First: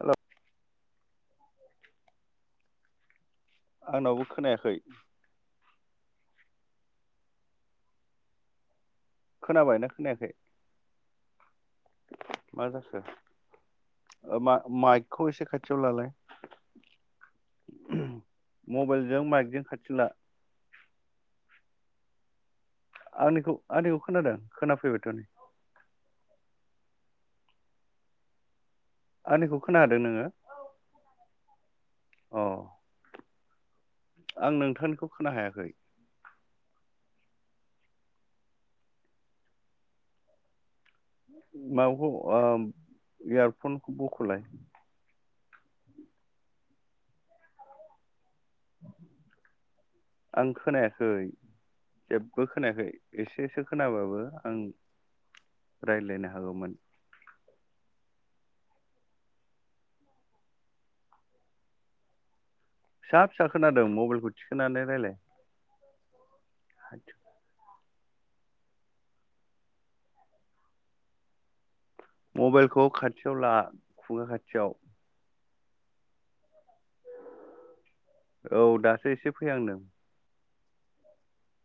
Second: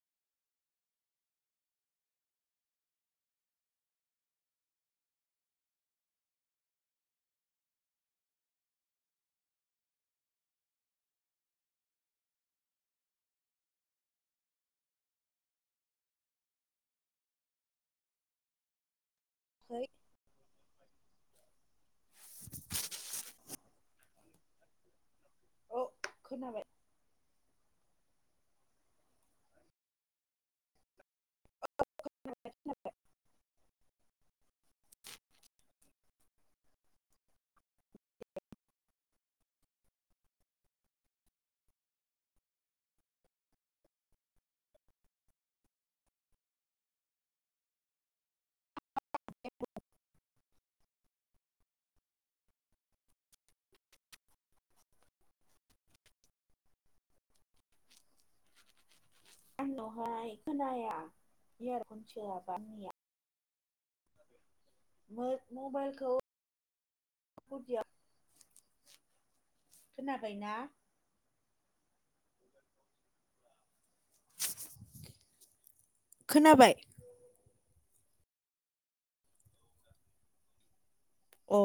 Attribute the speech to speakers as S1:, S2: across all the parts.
S1: Hello आंनावबो खोनायाखै। खोनाबायना खोनायाखै मा जाखो ओ मा माइकखौ एसे खाथियाव लालाय मबाइल जों माइकजों
S2: खै
S1: खाथियाव ला। आनिखौ खोनादों खोनाफैबायथ नै।
S2: औ खोनाबाय।
S1: आंनिखौ खोनादों नोङो? अ आं नोंथांनिखौ खोना हायाखै। माबाखौ ओ इयारफनखौ बखलाय। आं खोनायाखै जेबो खोनायाखै एसेसो खोनाबाबो आं रायजलायनो हागौमोन।
S2: आंनावहाय खोनाया इयारखन सोआबा।
S1: फिसा फिसा खोनादों मबाइलखौ थिखोनानै रायलाय
S2: मोथ मबाइलखौया खोनाबायना
S1: मबाइलखौ खाथियाव ला खुगा खाथियाव
S2: खोनाबाय
S1: औ दासो एसे फैहांदों
S2: अ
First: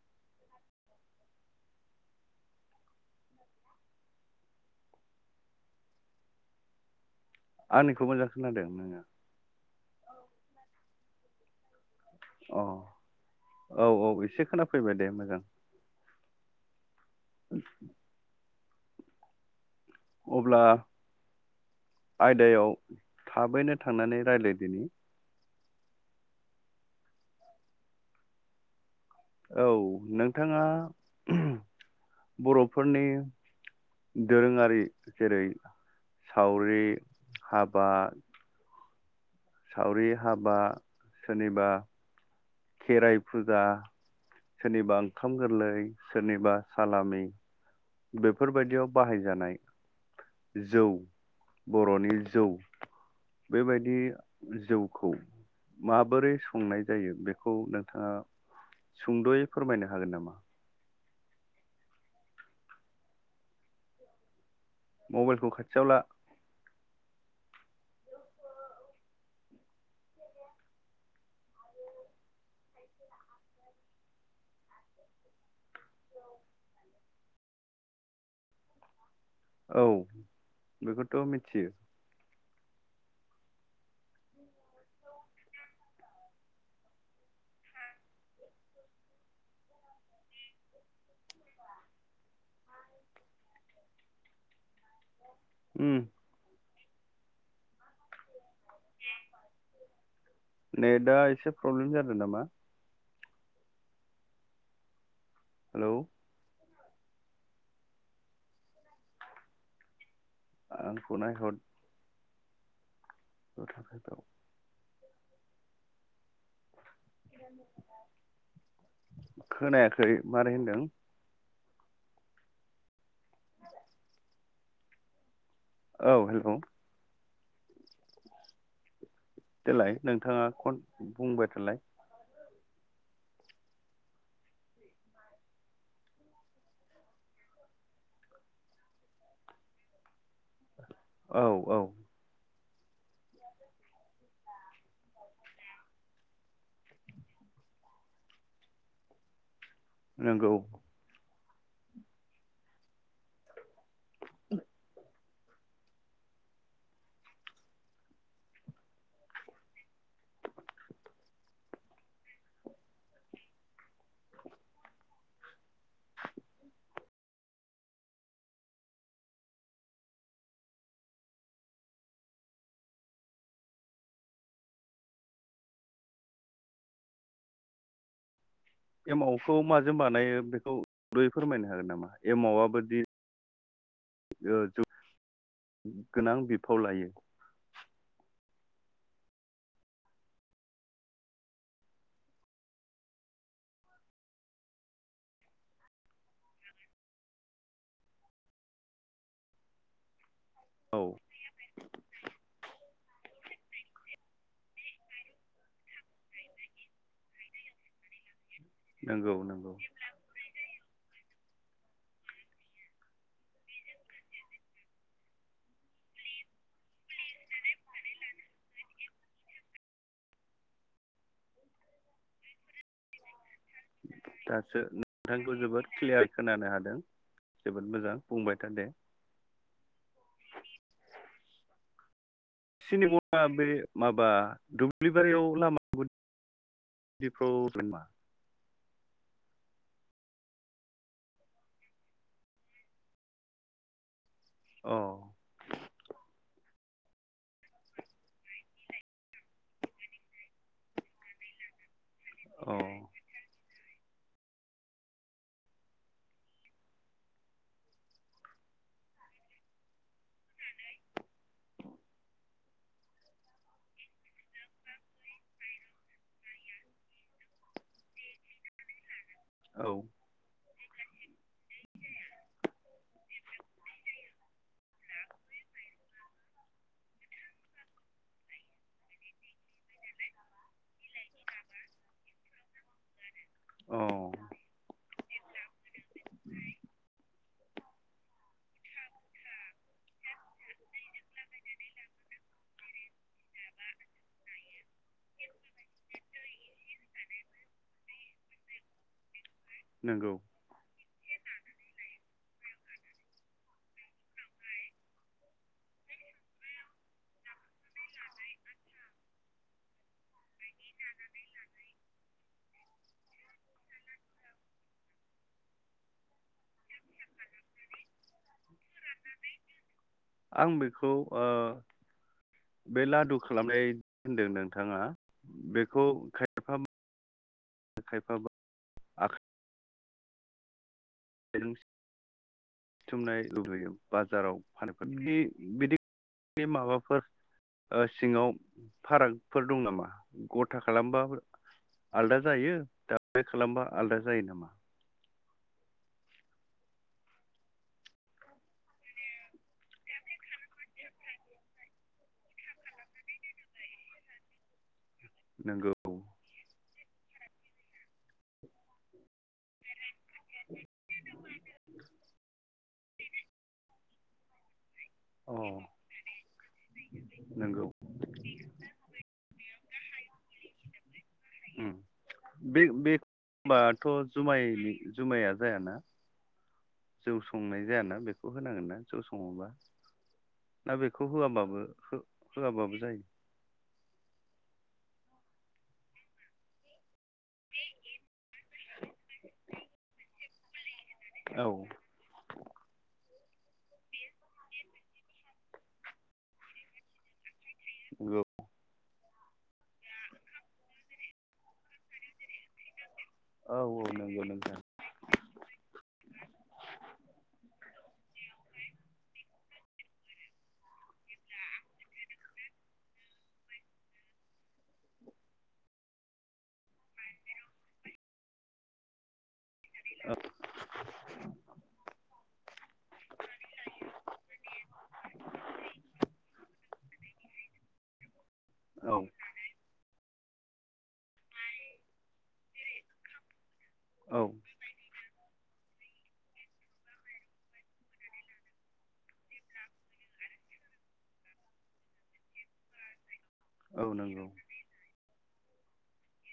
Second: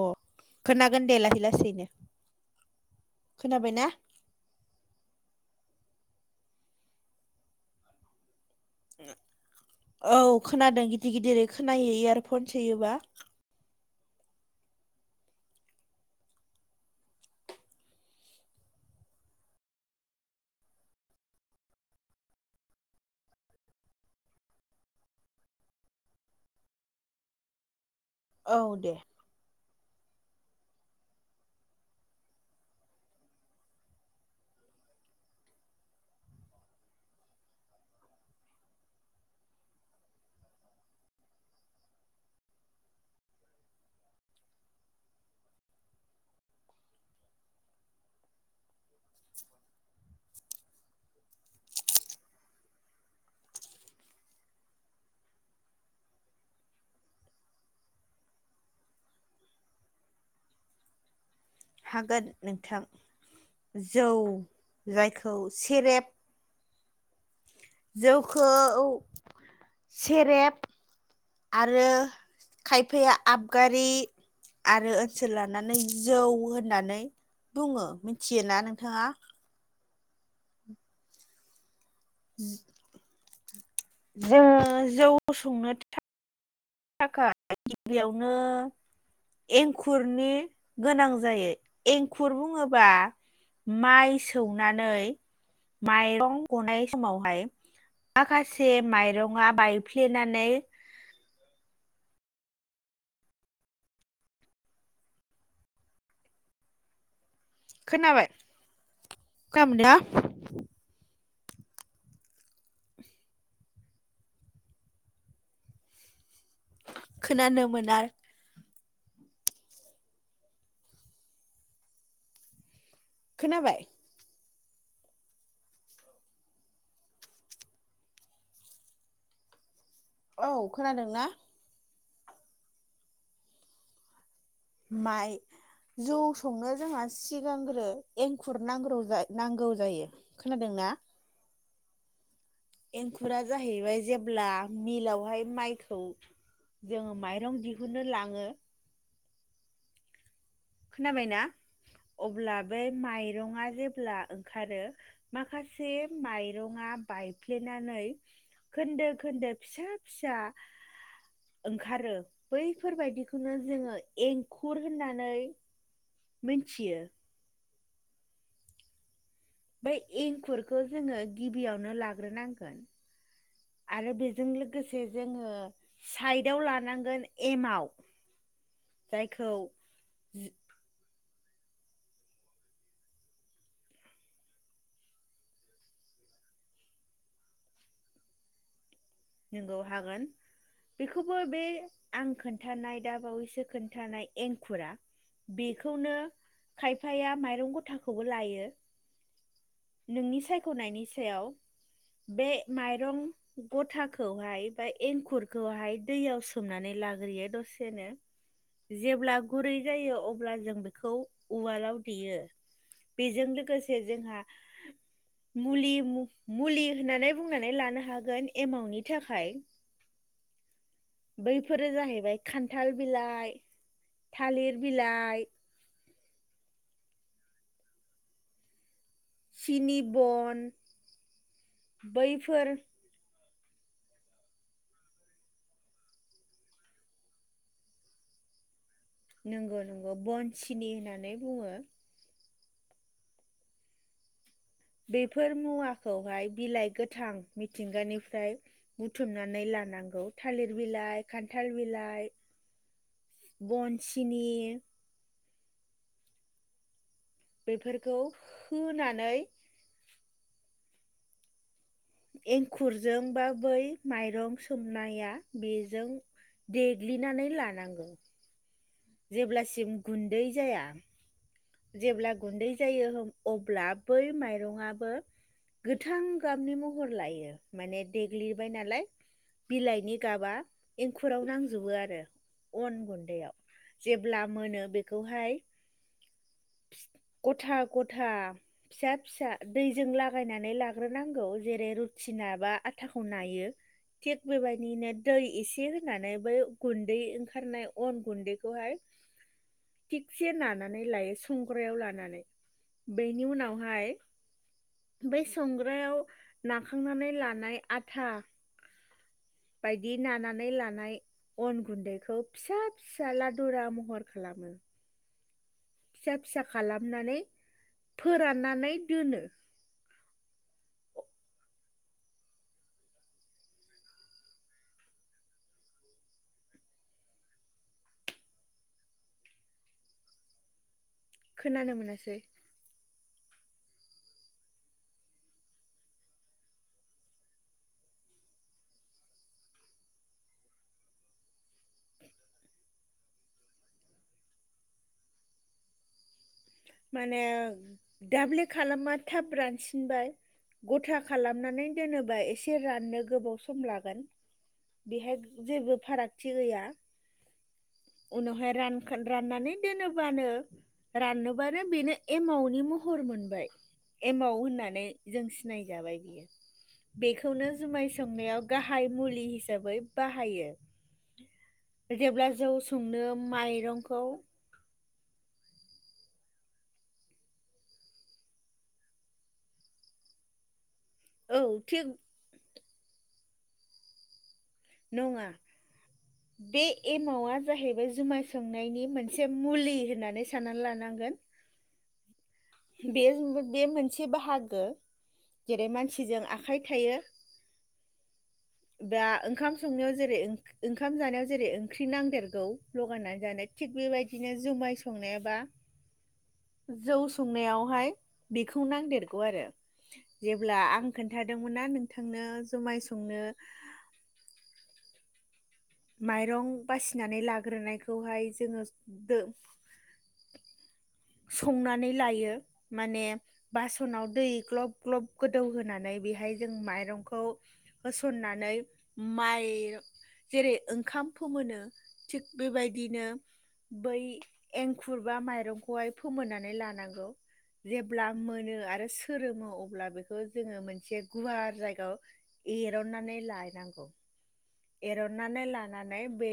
S2: खोनागोन दे लाहै लासैनो खोनाबाय ना
S1: आंनिखौ मोजां खोनादों नोङो
S2: औ खोनादों गिदिर गिदिर खोनायो इयार फन
S1: अ
S2: सोयोबा
S1: औ औ एसे खोनाफैबाय दे मोजां [inaudible] अब्ला आयदायाव थाबैनो थांनानै रायलायदिनि
S2: औ दे
S1: औ नोंथाङा बरफोरनि दोरोङारि जेरै सावरि हाबा सावरि हाबा सोरनिबा खेराइ फुजा सोरनिबा ओंखाम गोरलै सोरनिबा सालामि बेफोरबायदियाव बाहायजानाय जौ बर'नि जौ बेबायदि जौखौ माबोरै संनाय जायो बेखौ नोंथाङा सुंद'यै फोरमायनो हागोन नामा
S2: हागोन नोंथां जौ जायखौ
S1: मबाइलखौ खाथियाव ला
S2: सेरेब जौखौ सेरेब आरो खायफाया आबगारि आरो ओनसोल लानानै जौ होननानै बुङो मिथियोना नोंथाङा
S1: औ बेखौथ' मिथियो
S2: उम जोङो जौ संनो थाखाय गिबियावनो एंखुरनि गोनां जायो एंखुर बुङोबा माइ सौनानै
S1: उम
S2: माइरं गनाय समावहाय मा से माइरङा बायफ्लेनानै
S1: आरो नामा हेल'
S2: खोनाबाय हेल
S1: औ फ नायहथ गथ'फोरखौ
S2: खोनानो मोना
S1: खोनायाखै मारै होनदों
S2: खोनाबाय
S1: औ हेल' देलाय
S2: औ
S1: नोंथाङा खन
S2: खोनादोंना
S1: बुंबाय थालाय
S2: माइ जौ संनो जोंहा सिगांग्रो एंखुर नांग्रो नांगौ जायो खोनादों ना
S1: औ औ
S2: एंखुरा जाहैबाय जेब्ला मिलावहाय माइखौ जोङो माइरं दिहुनो लाङो
S1: नंगौ
S2: खोनाबायना अब्ला बे माइरङा जे ब्ला ओंखारो माखासे माइरङआ बायफ्लेनानै खोन्दो खोन्दो फिसा फिसा ओंखारो बैफोरबायदिखौनो जोङो एंखुर होननानै मोनथियो बेै एंखुरखौ जोङो गिबियावनो लाग्रोनांगोन आरो बेजों लोगोसे जोङो साइदआव लानांगोन एमाव जायखौ
S1: एमावखौ माजों बानायो बेखौ फोरमायनो हागोन नामा एमाव बोदि गोनां बिफाव लायो
S2: नोंगौ हागोन बेखौबो बे आं खोन्थानाय दा बावैसो खोन्थानाय एंखुरा बेखौनो खायफाया माइरं गथाखौबो लायो नोंनि साय
S1: औ
S2: खनायनि सायाव बे माइ रं गथा खौहाय बा एंखुरखौहाय दैयाव सोमनानै लाग्रोयो दसेनो
S1: नंगौ
S2: जेब्ला
S1: नंगौ
S2: गुरै जायो अब्ला जोंङो उवालाव देयो बेजों लोगोसे जोंहा मुलि होननानै बुंनानै लानो हागोन एमावनि थाखाय बैफोरो जाहैबाय खान्थाल बिलाइ थालिर
S1: दासो
S2: बिलाइ
S1: नोंथांखौ जोबोद क्लियार खोनानो हादों जोबोद मोजां बुंबाय था दे
S2: सिनि बन बै फोर
S1: सिनेमा बे माबा दुब्लि बारियाव लामा [unintelligible]
S2: नंगौ नंगौ बनसिनि होननानै बुङो
S1: अ
S2: बेफोर मुवाखौहाय बिलाइ गोथां मिथिंगानिफ्राय बुथुमनानै लानांगौ थालिर बिलाइ खान्थाल बिलाइ
S1: औ
S2: बनसिनि बेफोरखौ होनानै एंखुरजोंबा बै माइरं सोमनाया बेजों देग्लिनानै लानांगौ
S1: औ
S2: जेब्लासिम गुन्दै जाया जेब्ला गुन्दै जायो अब्ला बै माइरंआबो गोथां गाबनि महर लायो माने देग्लिबाय नालाय बिलाइनि गाबा एंखुराव नांजोबो आरो अन गुन्दैयाव
S1: औ
S2: जेब्ला मोनो बे बे खौहाय गथा गथा फिसा फिसा दैजों लागायनानै लाग्रोनांगौ जेरै रुथि नाबा आथाखौ नायो थिक बेबायदिनो दै एसे होनानै बै गुन्दै ओंखारनाय अन गुन्दैखौहाय
S1: नंगौ
S2: थिगसे नानानै लायो संग्रायाव लानानै बेनि उनावहाय बै संग्रायाव नाखांनानै लानाय आथा बायदि नानानै लानाय अन गुन्दैखौ फिसा फिसा लादुरा महर खालामो फिसा फिसा खालामनानै फोराननानै दोनो
S1: आं बेखौ ओ बे लादु खालामनाय होनदों नोंथाङा बेखौ खायफा खायफाबा आखाइ
S2: खोनानो मोनासै
S1: बुथुमनाय लुबैयो बाजाराव फफोर बि बिदि माबाफोर सिङाव फारागफोर दं नामा गथा खालामबा आलादा जायो दाब खालामबा आलादा जायो नामा?
S2: माने दाब्ले खालामबा थाब रानसिनबाय गथा खालामनानै दोनोबा एसे राननो गोबाव सम लागोन। बेहाय
S1: नंगौ
S2: जेबो फारागथि गैया उनावहाय रानखोन राननानै दोनो बानो रान बेनो एमाव अ'नि महर मोनबाय एमाव होननानै जों
S1: अ
S2: सिनायजाबाय बेखौनो
S1: नंगौ
S2: जुमाय संनायाव गाहाय मुलि हिसाबै बाहायो।
S1: ओम
S2: जेब्ला जौ संनो
S1: बे-बे-बाथ'
S2: माइरंखौ
S1: जुमाय जुमाया जायाना? जौ संनाय जायाना बेखौ होनांगोन ना जौ सङोबा ना बेखौ
S2: औ
S1: होआबाबो
S2: थिग
S1: हो होआबाबो जायो
S2: [unintelligible] बे एमावा जाहैबाय जुमाय सोंनायनि मोन से मुलि होननानै सानना लानां
S1: औ
S2: बे बे मोनसे बाहागो जेरै मानसिजों आखाय थायो
S1: नंगौ
S2: दा ओंखाम संनायाव जेरै ओं-ओंखाम जानायाव जेरै ओंख्रि नांदेरगौ लगायनानै जानो
S1: औ
S2: थिग
S1: नंगौ
S2: बेबायदिनो
S1: नोंथां
S2: जुमाय संनाय बा जौ संनायावहाय बेखौ नांदेरगौ आरो जेब्ला आं खोन्थादोंमोनना नोंथांनो जुमाय संनो माइरं बासिनानै लाग्रोनायखौहाय जोङो दो
S1: औ
S2: संनानै लायो माने बास'नाव दै ग्लब ग्लब गोदौहोनानै बेहाय जों माइरंखौ होसननानै
S1: औ
S2: माइ जेरै ओंखाम फोमोनो थिक बेबायदिनो बै
S1: औ
S2: एंखुर बा माइरं खौहाय फोमोननानै लानांगौ जेब्ला मोनो आरो सोरोमो अब्ला बेखौ जोङो मोनसे गुवार जायगाव एरननानै ला
S1: औ नंगौ
S2: एरननानै लानानै बे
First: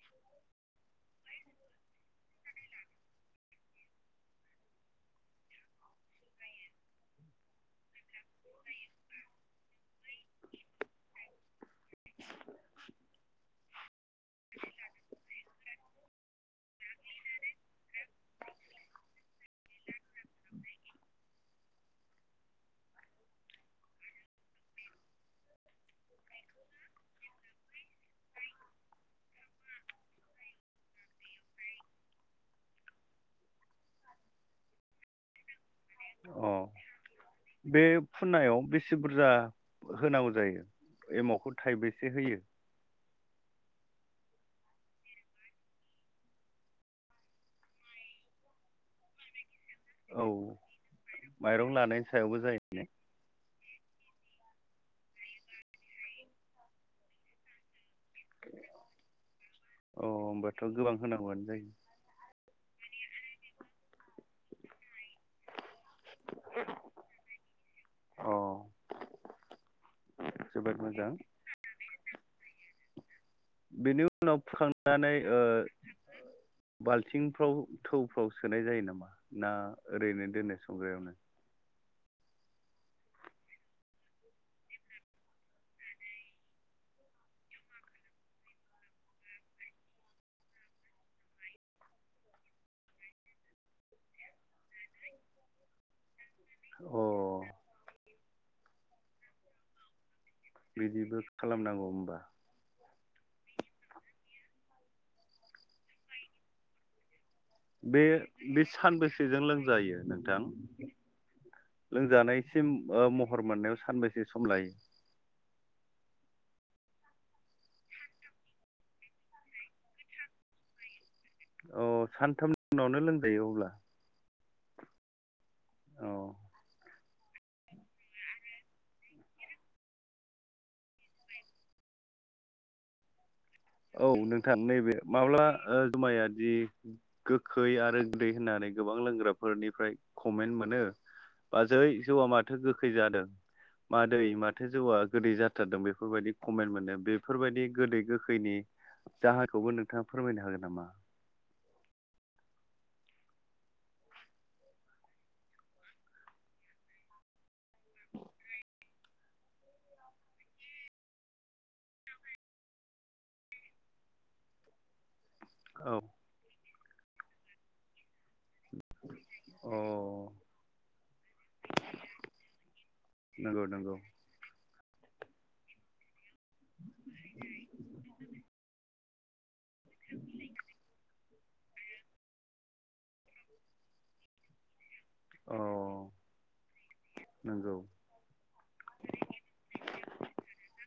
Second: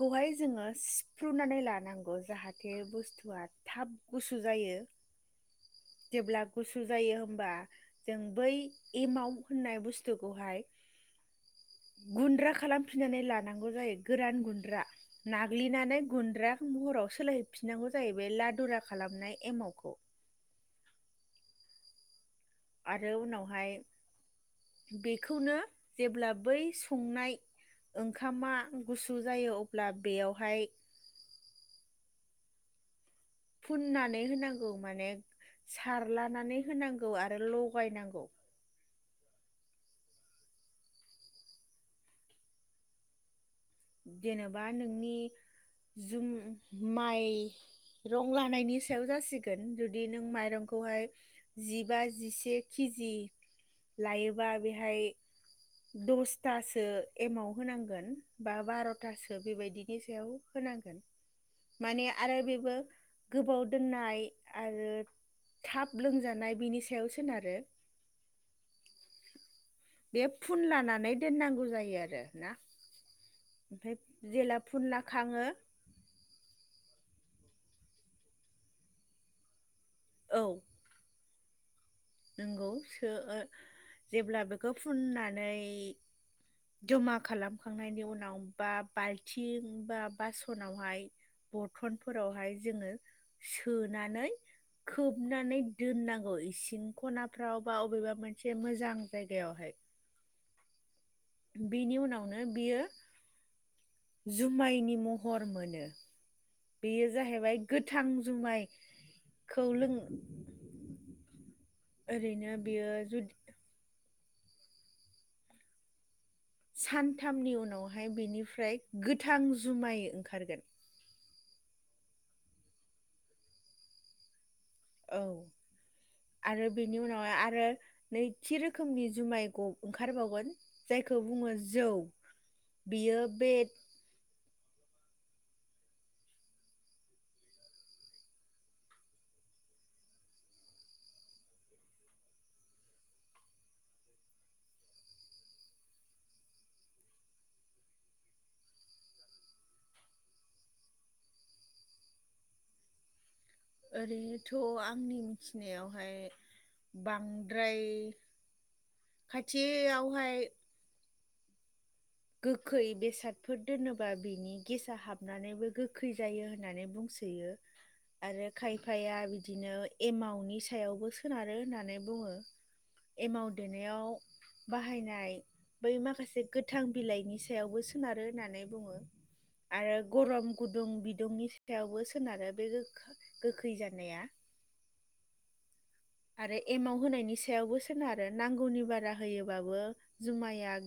S2: खौहाय जोङो सिफ्रुनानै लानांगौ जाहाथे बुस्थुआ थाब गुसु जायो जेब्ला गुसु जायो होमबा जों बै एमाव होननाय बुस्थुखौहाय गुन्द्रा खालामफिननानै लानांगौ जायो गोरान गुन्द्रा नाग्लिनानै गुन्द्रा महराव सोलायहैफिनांगौ जायो लादुरा खालामनाय एमावखौ आरो उनावहाय बेखौनो जेब्ला बै संनाय ओंखामा गुसु जायो अब्ला बेयावहाय फुननानै होनांगौ माने
S1: अ
S2: सारलानानै होनांगौ आरो लगायनांगौ।
S1: से बुरजा होनांगौ जायो एमावखौ थाइबेसे होयो।
S2: जेनेबा नोंनि जुम माइ रं लानायनि सायाव जासि गोन जुदि नों
S1: औ
S2: माइरंखौहाय
S1: माइरं
S2: जिबा
S1: लानायनि सायावबो
S2: जिसे
S1: जायो
S2: खेजि लायोबा बेहाय दसथासो एमाव होनांगोन। बा बार'थासो बेबायदिनि
S1: अ
S2: सायाव
S1: होमबाथ' गोबां
S2: होनांगोन
S1: होनांगौआनो जायो
S2: माने आरो बेबो गोबाव दोननाय आरो थाब लोंजानाय बिनि सायाव सोनारो
S1: अ
S2: बे फुन
S1: जोबोद मोजां
S2: लानानै दोननांगौ जायो आरो ना ओमफ्राय
S1: बेनि उनाव
S2: जेला फुनला
S1: फुखांनानै ओ
S2: खाङो
S1: बाल थिंफ्राव थौफ्राव सोनाय जायो नामा ना ओरैनो दोनो संग्रायावनो
S2: नोंगौ सो ओ जेब्ला बेखौ फुननानै जमा खालामखांनायनि उनाव बा बाल्थिं बा बास'नावहाय बरथनफोरावहाय जोङो सोनानै खोबनानै दोननां गौ इसिं
S1: अ
S2: वाव बा बबेबा मोनसे मोजां जायगायावहाय।
S1: बिदिबो खालामनांगौ
S2: बिनि
S1: होमबा
S2: उनावनो बियो जु मायनि महर मोनो। बेयो जाहैबाय
S1: बे
S2: गोथां
S1: बे
S2: जुमायखौ
S1: सानबेसेजों
S2: लों
S1: लोंजायो नोंथां?
S2: ओरैनो
S1: लोंजानायसिम
S2: बियो
S1: ओ
S2: जुदि
S1: महर मोननायाव सान बेसे सम लायो?
S2: सानथामनि उनावहाय बेनिफ्राय गोथां जुमाय ओंखारगोन।
S1: अ सानथाम उनावनो लोंजायो अब्ला।
S2: औ
S1: अ
S2: आरो बेनि उनाव आ आरो नैथि रोखोमनि जुमाइ ग' ओंखारबावगोन जायखौ बुङो जौ बियो बे
S1: औ नोंथां नैबे माब्ला ओ जुमाया दि गोखै आरो गोदै होननानै गोबां लोंग्राफोरनिफ्राय कमेन्ट मोनो। बाजै जौआ माथो गोखै जादों मादै माथो जौआ गोदै जाथारदों बेफोरबायदि कमेन्ट मोनो बेफोरबायदि गोदै गोखैनि जाहोनखौबो नोंथाङा फोरमायनो हागोन नामा?
S2: ओरैनोथ' आंनि मिथिनायावहाय बां द्राय खाथियावहाय गोखै बेसादफोर दोनोबा बिनि गेसा हाब नानैबो
S1: औ
S2: गोखै जायो होननानै बुंसोयो आरो खायफाया
S1: अ
S2: बिदिनो एमावनि सायावबो सोनारो होननानै बुङो। एमाव
S1: नंगौ नंगौ
S2: देनायाव बाहायनाय बै माखासे गोथां बिलाइनि सायावबो सोनारो होननानै बुङो। [inaudible] आरो गरम गुदुं बिद दुंनि सायावबो सोनारो बे गोखा गोखै जानाया।
S1: अ।
S2: आरो एमाव होनायनि
S1: नंगौ
S2: सायावबो सोनारो नांगौनि बारा होयोबाबो जुमाया